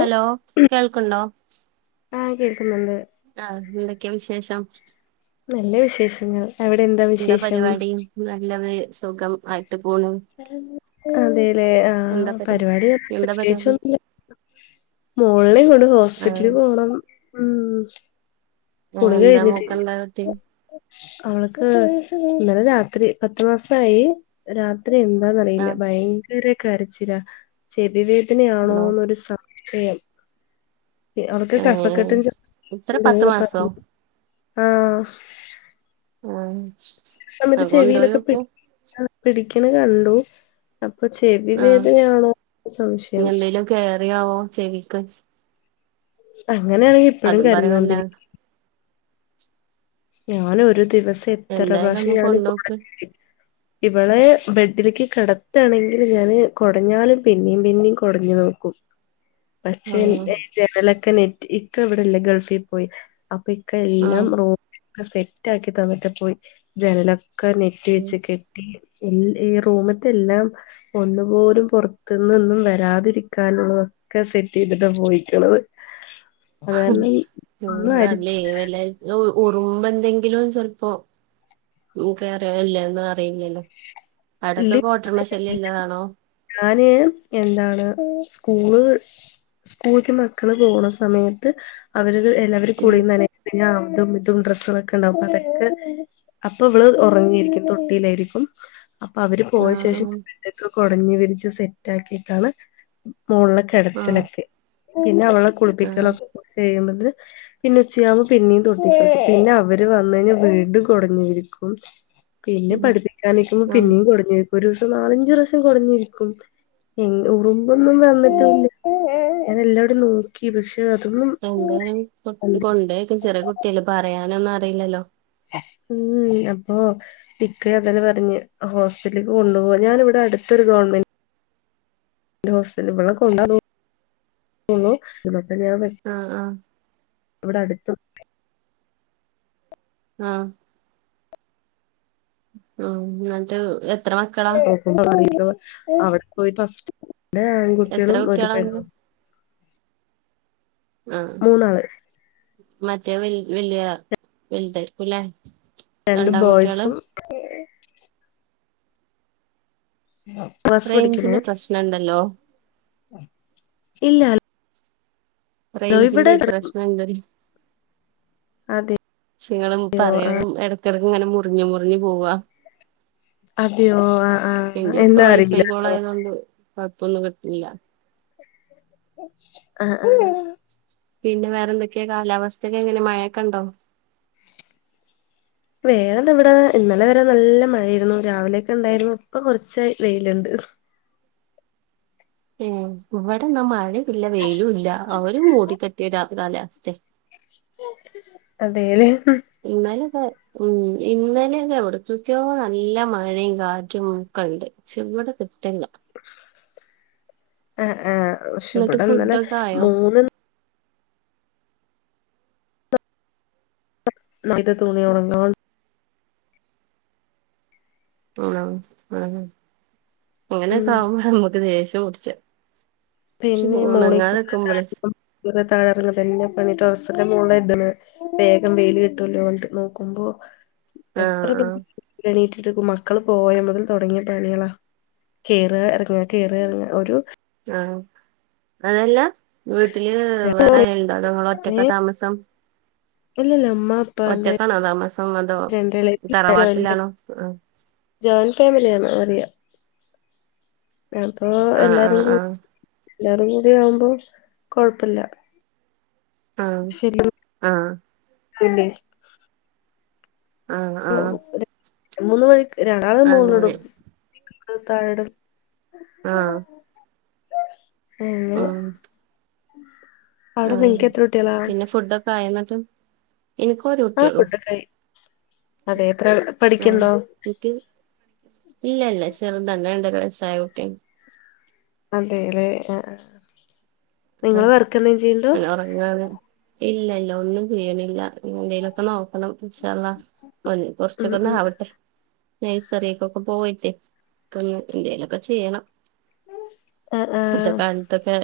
Hello കേൾക്കുണ്ടോ ആ കേൾക്കുന്നുണ്ട് ആ എന്തൊക്കെയാ വിശേഷം നല്ല വിശേഷങ്ങൾ അവിടെ എന്താ വിശേഷം പരിപാടി നല്ലത് സുഖം ആയിട്ട് പോണു അതേല്ലേ ആ എന്താ പരി പരിപാടി എന്താ പരിപാടി പ്രത്യേകിച്ചൊന്നും മോളിനെയും കൊണ്ട് ആഹ് ഹോസ്പിറ്റലി പോണം ഉം ആ കുളി എന്താ മോക്ക കഴിഞ്ഞിട്ടില്ല ഇണ്ടായ പറ്റേ അവൾക്ക് ഇന്നലെ രാത്രി പത്തു മാസമായി. എന്താന്ന്റിയില്ല ആഹ് ഭയങ്കര കരച്ചില ചെവി ആണോ വേദനയാണോന്നൊരു സം--. [unintelligible] അവക്ക് ഏഹ് കഫക്കെട്ടും ചോ എത്ര പത്ത് മാസോ [unintelligible] ആ ആ സമയത്ത് ചെവിയിലൊക്കെ പി പിടിക്കണ കണ്ടു. ഇപ്പൊ ചെവി ആഹ് വേദനയാണോ സംശയം. ക്കസ്. അങ്ങനെയാണെങ്കി ഇപ്പഴും പറയല്ല കരഞ്ഞോണ്ടിരിക്കും ഞാന ഒരു ദിവസം എത്ര എന്തായാലും ഒന്ന് പ്രാശ്യം ഞാനും. കൊണ്ടോക്ക് [inaudible] ഇവളെ ബെഡിലിക്ക് കെടത്താണെങ്കിൽ ഞാന് കൊടഞ്ഞാലും പിന്നിം പിന്നിം കൊടഞ്ഞു നോക്കും. ഉഷ് പക്ഷേ ആഹ് ഇ ജനലൊക്കെ നെറ്റ് ഇക്ക ഇവിടെല ഗൾഫി പോയി അപ്പൊ. ഇക്ക എല്ലാം ആഹ് റൂംക്കെ സെറ്റ് ആക്കി തന്നട്ട പോയി ജനലൊക്ക് ക നെറ്റവെച് കെട്ടി. ഈ റൂമത്തെ എല്ലാം ഒന്നു പോലും പുറത്തുന്നൊന്നും വരാതിരിക്കാനുള്ള. ക്കെ സെറ്റ് ചെയ്തിട്ടാ പോയിക്കണത്. അത് കാരണം ഉ ഒന്നും അല്ലേ അരിച്ച് വല്ലക്കും. ഉറുമ്പ് എന്തെങ്കിലും ചെലപ്പോ കേറിയോ ഇല്ലോന്ന് അറിയില്ലല്ലോ. അടക്കെ കോട്ടര്മശല്ല്യ ഇല്ലതാണോ. എ എന്താണ് സ്കൂൾ. സ്കൂൾക്ക് മക്കള് പോണ സമയത്ത് അവര് എല്ലാവരും ഉം കുളിന്നാനൊക്കെ ഇതും ഇതും ഡ്രസ്സുകളൊക്കെ ഉണ്ടാവകും അതൊക്കെ അപ്പൊ ഇവള് ഉറങ്ങിയിരിക്കും തൊട്ടിയിലായിരിക്കും. അപ്പൊ അവര് പോയ ആഹ് ശേഷം ഉം ഇത് കൊടഞ്ഞു വിരിച്ച് സെറ്റ് ആക്കിട്ടാണ്. മോളിനെ ആഹ് കേടത്തലൊക്കെ പിന്നെ അവളെ ആഹ് കുളിപ്പിക്കലൊക്കെ കഴിമ്പതി പിന്നെ ഉച്ചയാവുമ്പോ പിന്നെയും തൊട്ടിക്കിട്ത് പിന്നെ അവര് വന്ന കഴിഞ വീണ്ടും കുടഞ്ഞിരിക്കും. പിന്നെ ഉം പഠിപ്പിക്കാനിക്കുമ്പോ ആഹ് പിന്നെയും കൊടഞ്ഞ ഒരുസം നാലഞ്ച റഷ്യം കൊടഞ്ഞിരിക്കും എ ഉറുമ്പൊന്നും ഉം വന്നിട്ടന്ന. ഞാൻ എല്ലാഡിം നോക്കി പക്ഷെ. അതൊന്നും എന്തേലും കൊണ്ട്ക്ക ചെറിയ കുട്ടിയല്ല പറയാനൊന്നും അറിയില്ലല്ലോ. ഉം അപ്പൊ ഇക്ക അതലെ പറഞ്ഞ ഹോസറ്റിറ്റലിലക്ക് കൊണ്ടു പോ ഞാൻ ഇവിടെ അടുത്ത്. ഗവൺമെന്റ്. ഹോസ്റ്റലളക്കെണ്ടുന്നു. ആഹ് ആഹ് ഇവിടെ അടുത്തു. ആഹ് ഉ ന്നട്ട് [unintelligible] അവിടെ പോയി ഫസ്റ്റ്. ഇടെ എത്ര ആൺകുട്ടികളും ഒരു കുട്ടികളാ ഇങ്ങക്ക് പെണ്ണും. ആഹ് മൂന്നാള്. മറ്റേ വിൽ വില്യ വിൽതാർകുലെ രണ്ട് ബോയ്സും. സ് പടിക്കുന്നു റേഞ്ചിന്റെ പ്രശ്നണ്ടല്ലോ ഇല്ല. ഹലോ ഇവിടെ റേഞ്ച്ൻ്റെ ഈ പ്രശ്ന ഇണ്ട്. അതെ ങ്ങളും പറയനു എടക്കിടക്ക് ഇങ്ങനെ മുറിഞ്ഞ മുറിഞ്ഞു പോവാ. അതെയോ ആ ആ എന്താ എന്റെപ്പ വൈ ഫൈ അറിയില്ലട്ടോ കോളായതോണ്ട് കൊയപ്പ് ഒന്നും കിട്ടില്ല. അഹ ആഹ് പിന്നെ വേറെന്തൊക്കെയാ കാലാവസ്ഥയക്കെ എങ്ങനെ മഴയൊക്കെ ണ്ടോ. വേറെന്ത് ഇവിടെ ഇന്നലെ വരെ നല്ല മഴയായിരുന്നു. രാവിലെയൊക്കെ ണ്ടായിരുന്നു. ഇപ്പൊ കുറച്ച് വെയിലിണ്ട്. [unintelligible] ഏ ഇവിടെന്നാ മഴയില്ല വെയിലുലാ അവര് മൂടിക്കട്ടി രാത് കാലാവസ്ഥയാ അതെല്ലേ. ഇന്നാലും ഉം ഇന്നലെക്കെ എവിടുന്നക്കെയോ നല്ല മഴീം കാറ്റും ഒക്കണ്ട് ച്ചോ ഇവിടെ കിട്ടില്ല. എന്നിട്ട് ഫുഡൊക്കെ ആയോ? [unintelligible] ന [unintelligible] ആ ആ അങ്ങനെ ഉം സകുമ്പോഴാ നമ്മക്ക് ദേഷ്യം പുടിച്ചാ പിന്നെ മോളിക്ടണ തഴത്തിക്കും താഴെ ഇറങ്ങന്നെ പണി. ഡ്രസ്സ് ക്ക മൊളിലാ ഇടിണ് വേഗം വെയില് കിട്ടുല്ലോ പറഞ്ഞിട്ട് നോക്കുമ്പോ ആഹ് എത്ര ആഹ് [unintelligible] എണിറ്റ്? മക്കള് പോയ മുതൽ തുടങ്ങിയ പണികളാ കേറാ എറങ്ങാ കേറാ ഇറങ്ങ ഒരു ആ അതല്ല വീട്ടില് വേറാരെലുണ്ടോ അതോ ങ്ങള് ഒറ്റക്കാ താമസം. ഇല്ലില്ല ഉമ്മ പ്പാണ്ട് ഒറ്റക്കാണോ താമസം അതോ രണ്ട് ഇളയിച്ചി തറവാട്ടിലാണോ? ആഹ് ജോയിന്റ് ഫാമിലിയാണോ അറിയ ഞപ്പോ ആഹ് എല്ലാരും കൂ, ആഹ് എല്ലാരുംകൂടി ആവുമ്പോ കൊഴപ്പില്ല. ആ ആ പിന്നെ ആ ആഹ് മൂന്ന് മണിക്ക് രണ്ടാ അങ്ങനെ മൂന്നിടുംപിന്നെ താഴ ഇടും ആഹ് [unintelligible] ആ അവിടെ നിങ്ങക്ക് എത്ര കുട്ടികളാ പിന്നെ ഫുഡൊക്കെ ആയൊന്നിട്ട്, എനിക്ക് ഒരു ആ കുട്ടിയേള്ളു. ഫുഡൊക്കെ ആയി അതെ എത്ര പഠിക്ക്ണ്ടോ? എനിക്ക് ഇല്ല ഇല്ല ചെറുതാണ് രണ്ടര വയസായ കുട്ടി. അതേല്ലേ? ആ അ നിങ്ങള് വർക്ക് എന്തേം ചെയ്യണ്ടോ അല്ല ഉറങ്ങാണ്. ഇല്ല ഇ ഒന്നും ചെയ്യ്ണില്ല. എന്തേലൊക്കെ നോക്കണം. യാഅള്ളാ ഓന് ഉം ഉം കൊറച്ചൊക്കൊന്നാവട്ടെ. നൈസറിക്കൊക്കെ പോയിട്ടേ. ക്കൊ എന്തെലൊക്കെ ചെയ്യണം. ആ സ് ആ സ് സ്ഥാനത്തൊക്കെ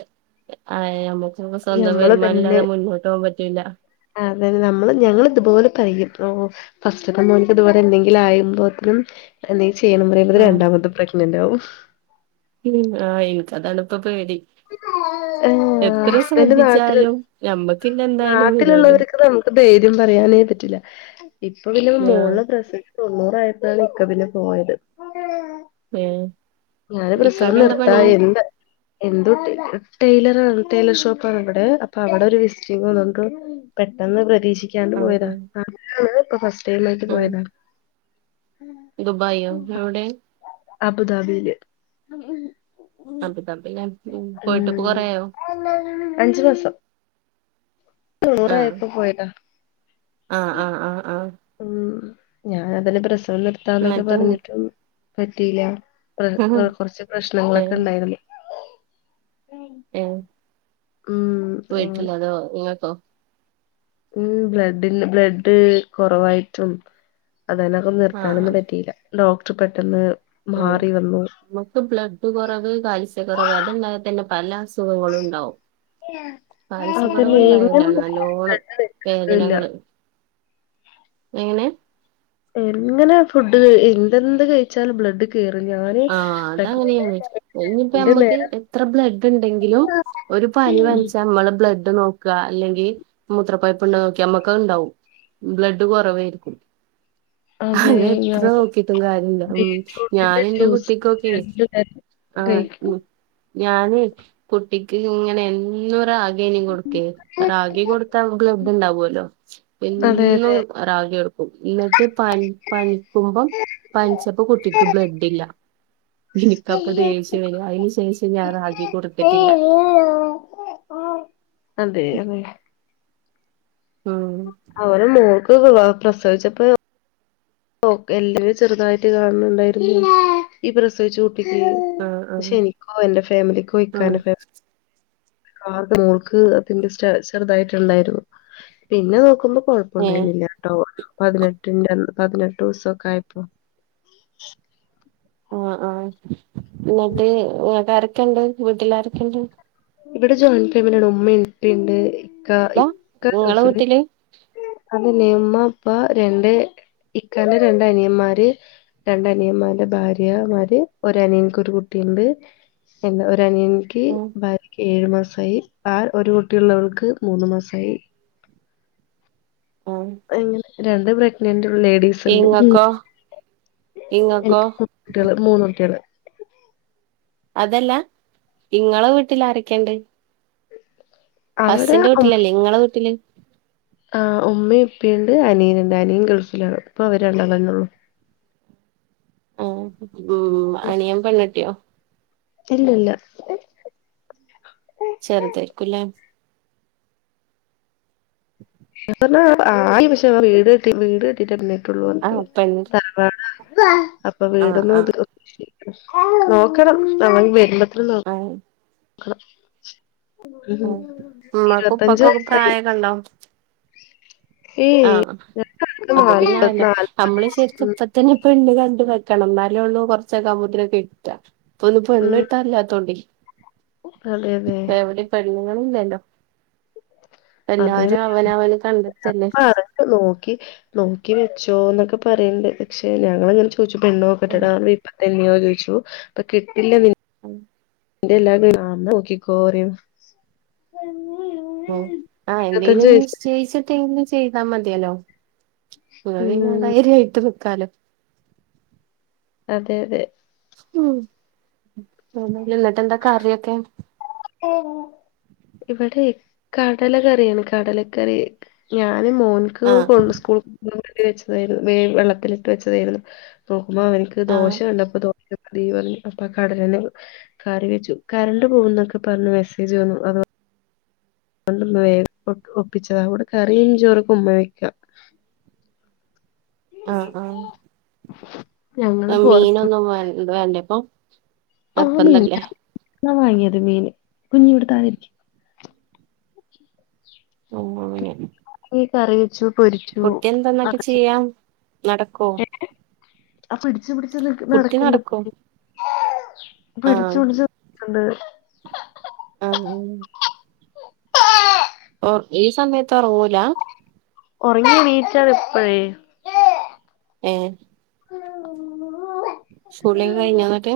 ആ അയമുക്ക് പൊ സ്വന്തം ഞമ്മള് വരുമാനല്ലാതെ മുന്നോട്ട് പോകൻ പറ്റൂല്ല. അതെന്നെ നമ്മള് ഞങ്ങള് ഇതുപോലെ പയും ഓ ഫസ്റ്റ്ത്തെ മോനക്ക് ഇതുപോലെ എന്തെങ്കിലു ആയുമ്പോത്തിനും എന്തെ ചെയ്യണം പറയുമ്പത്തിനും ആഹ് രണ്ടാമത്തെ പ്രഗ്നൻ്റ ആവും. ഉം ആ എനിക്ക് അതാണ്പ്പൊ പേടി. ഏഹ് എത്ര ഹസ്ബൻ്റ നാട്ടിൽ. ശ്രദ്ധിച്ചാലും ഞമ്മക്കില്ല എന്തായാലും വരുല്ലോ നാട്ടിലുള്ളവർക്ക് നമുക്ക് ധൈര്യം പറയാനേ പറ്റില്ല ഇപ്പൊ പിന്നെ ആഹ് മോളിനെ പ്രസവിച്ച് തൊണ്ണൂറയപ്പഴാണ് ഇക്ക പിന്നെ പോയത്. ഏഹ് ഞാന് പ്രസവം ഇക്കാക്ക് എന്താ പണി നിർത്തായി എന്താ എന്തോ ടെ ടെയ്‌ലറാണ് ടെയ്ലർ ഷോപ്പാണ് ഇവിടെ അപ്പൊ അവിടെ ഒരു വിസിറ്റിംഗ് വന്നൊണ്ട്. പെട്ടെന്ന് പ്രതീക്ഷിക്കാണ്ട് ആഹ് പോയതാ. ആഹ് ഇപ്പോ ഫസ്റ്റ് ടൈം ആയിട്ട് പോയതാ. ദുബായോ. എവിടെ? അബുദാബിയില്. അബുദാബിയിലാ ഉം പോയിട്ട് ഇപ്പൊ അഞ്, കൊറേയായോ അഞ്ചു മാസം. ആഹ് തൊണൂറായപ്പോ പോയതാ. ആഹ് ആഹ് ആഹ് ആഹ് ഉം ഞാൻ അതല്ലെ പ്രസവം നിർത്താന്നൊക്കെ എന്നിട്ട് പറഞ്ഞിട്ടും പറ്റിയില്ല. പ്രെ പ്രെ കൊർച്ച് പ്രശ്നങ്ങളൊക്കെണ്ടായിരുന്നു എ ഉം അങ്ങനെ പോയിട്ട്ള്ളതോ ങ്ങക്കോ ഉം ബ്ലഡി ബ്ലഡ് കുറവായിട്ടും അത്കാരണൊന്ന് നിർത്താനൊന്നും പറ്റിയില്ല ഡോക്ടർ പെട്ടെന്ന് ആ മാറി വന്നു മക്ക് ബ്ലഡ് കുറവ് കാൽസ്യ കുറവ് അതല്ലാതെ തന്നെ പല അസുഖങ്ങളും ണ്ടാവും പായസ അതല്ലേ എങ്ങനെ കുറവ്ണ്ടായലാണ് നല്ലോണം ബ്ലഡ് ഇല്ല വേദനകള് എങ്ങനെ എങ്ങനാ ഫുഡ് എന്തെന്ത് കഴിച്ചാലും ബ്ലഡ് കേറു ആ അതങ്ങനെയാണ് ഇനിപ്പോ നമ്മക്ക് നേരം എത്ര ബ്ലഡ്ണ്ടെങ്കിലും ഒരു പ ഉം ൽചാ മ്മള് ബ്ലഡ് നോക്കല്ലെങ്കിൽ മൂത്രപ്പഴ്പ്പുണ്ടോ നോക്ക്യാ മ്മക്ക്തുണ്ടാവും ബ്ലഡ് കുറവായിരിക്കും അതെ അതെത്ര ഞാൻ നോക്കിട്ടും കാര്യല്ല മി ബീറ്റ്റൂട്ടിന്റെ ഞന് ന്റെ ജ്യൂസ് കുട്ടിക്കൊക്കെ രണ്ട് നേരം ആ കഴിക്കും ഉം ഞാന് കുട്ടിക്ക്ങ്ങനെ എന്നോരാഗ്യയ്നും കൊടുക്കല് രാ ഗി കൊടു താമ്ക്ക് ലഭ്യണ്ടാവല്ലോ അതെ എന്നും അതെ രാഗിയ കൊടുക്ക ന്നിട്ട് പ പനിക്കുമ്പം പനിച്ചപ്പോ കുട്ടിക്ക് ബ്ലഡില്ല എനിക്കപ്പൊ ദേഷ്യവര അതിന് ശേഷം ഞാൻ റാഗി കൊടുത്തിട്ടില്ല അതെ അതെ ആം ഇപ്പ പ്രസവിച്ചപ്പോ ഓ എല്ലേ ചെറുതായിട്ട് കാണുന്നുണ്ടായിരുന്നു ഈ പ്രസവിച്ചുട് ആഹ് പക്ഷെ ആഹ് എനിക്കോ എന്റെ ഫാമിലിക്കോ ആഹ് ഇക്കാന്റെ ഫാമി കാ മോൾക്ക് അതിന്റെ ചെറുതായിട്ടുണ്ടായിരുന്നു പിന്നെ നോക്കുമ്പോ പ്പം ഏഹ് കൊയപ്പൊന്നില്ലട്ടോ പതിനെട്ടിന്റന്ന് പതിനെട്ട് ദിവസൊക്കെ ആയപ്പോ ആ ആ ന്നിട്ട് ങ്ങെക്കാരൊക്കെണ്ട് വീട്ടിലാരൊക്കെണ്ട് ഇവിടെ ജോയിൻ ഫാമിലിയാണ് ഉമ്മ പ്പണ്ട് ഇക്ക അല്ല ഇക്ക നിങ്ങളെ ഗൾഫില് വീട്ടില് അതെല്ലെ ഉമ്മ പ്പാ രണ്ട് ഇക്കാന്റെ രണ്ടനിയന്മാര് രണ്ടനിയന്മാരുടെ ഭാര്യ മാര് ഒരനിയൻക്കൊരു കുട്ടി ണ്ട്‌ എ ഒരനിയനിക്ക് ഉം ഭാര്യ ഏഴു മാസായി ആ ഒരു കുട്ടിയുള്ളവൾക്ക് മൂന്ന് മാസായി ഉം അങ്ങനെ രണ്ട് പ്രഗ്നനൻഡ് ലേഡീസ്ണ്ട് ഇങ്ങക്കോ ഇങ്ങക്കോ എനിക്കുട്ടികള് മൂന്ന് കുട്ടികള് അതല്ല ഇങ്ങളെ വീട്ടിൽ ആരക്കണ്ട് അവിടെ അസിന്റെ ഉമ്മ വീട്ടിലല്ലേ നിങ്ങളെ വീട്ടില് ആ ഉമ്മയും ഉപ്പയുണ്ട് അനിയനുണ്ട് അനിയൻ ഗൾഫില ഇപ്പൊ അവര്ണ്ടളന്നേള്ളു ആ ഉം അനിയെൻ പെണ്ണ് ട്ട്യോ ഇല്ല ഇല്ല ചെറുതായിരിക്കുംല്ലേ ആ വീ വീട് ട്ടിട്ട് പിന്നീട്ടുള്ളൂ ആഹ് പെണ്ണ് ത അപ്പൊ ആഹ് വീടന്നും ആഹ് ഇ നോക്കണം നമ വരുമ്പ ആ ആഹ് ഉമ്മാക്കും ഉപ്പാക്കൊക്കെ ഇരുപത്തഞ്ചസായി ആ ഞങ്ങൾക്ക് അപ്പൊ പിന്നെ നാല്പത് അയല്ലോ നാല്പത് നമ്മള് ശെരിക്ക്‌പ്പതന്നെ പെണ്ണ് വെക്കണം ന്നാലുംള്ളൂ കുറച്ചൊക്കാ വുമ്പോതിന് കിട്ട ഇപ്പൊന്ന് ഉം പെണ്ണ്ട്ടല്ലാത്തോണ്ടെ അതെ അതെ എവിടെയ് പ്പോ പെണ്ണുകളില്ലേലൊ എല്ലാരും അവനവന് കണ്ടെത്തല്ലേ പറ നോക്കി നോക്കി വെച്ചോ എന്നൊക്കെ പറയണ്ട് പക്ഷെ ഞങ്ങങ്ങനെ ചോ പെണ്ണോകെട്ടടാ ഇപ്പത്തെന്നോ ചോച്ചു കിട്ടില്ല ന്റെ എല്ലാതിനും [unintelligible] നോക്കിക്കോറിം ഓ ആ എന്തെലും നിശ്ചയിച്ചിട്ടെങ്കിലും ചെയ്താ മതിയല്ലോ. ന്നാ പിന്നെ ഉം ധൈര്യമായിട്ട് നിക്കാലൊ അതെ അതെ എന്നിട്ട് എന്താകറിയൊക്കെ? ഇവിടെ കടല കറിയാണ്. കടലക്കറി ഞ ഞാന് മോൻക്ക് ആഹ് കൊ സ്കൂൾ കൊണ്ടവേണ്ടി വെച്ചതായിരുന്നു. വേ വെള്ളത്തിലിട്ട് വെച്ചതായിരുന്നു. പ്പൊ അപ്പം അവനിക്ക് ആഹ് ദോശകണ്ടപ്പ ദോ മതീപർഞ്ഞു അപ്പൊ ആ കടലന്നെ കറിവെച്ചു. കരണ്ട് പോകുന്നൊക്കെ ക്കെപറഞ്ഞു മെസ്സേജ് വന്നു. അതു അതൊണ്ടന്ന് വേ ഒപ്പിച്ചതാ ഓണ്ട് കറീംചോറെകെ ഉമ്മ വെക്ക അ ആ ഞങ്ങള് പൊറത്തു ഇത് വേണ്ടപ്പൊ നിർബന്ധല്ലെ ഞാൻ വാങ്ങിയത് മീന് കുഞ്ഞിവിടെ താഴെ ഇരിക്. അങ്ങനെ കറി വെച്ചു പൊരിച്ചു കുട്ടി എന്തെന്നൊക്കെ ചെയ്യാ നടക്കോ [unintelligible] ആ പിടിച്ച്പിട്ച്ച് നിക് കുട്ടി നടക്കോ നടക്ക്ണ്ട്പ്പ ആഹ് പിടിച്ചു പിട്ച്ച് നടക്കണ്ട്. ആ ഉം. ഓ ഈ സമയത്ത് ഒറങ്ങൂല? ഒറങ്ങിഎണിറ്റാണ് ഇപ്പഴ്. ഏ കുളിയൊക്കെ കഴിഞ്ഞോ ന്നിട്ട്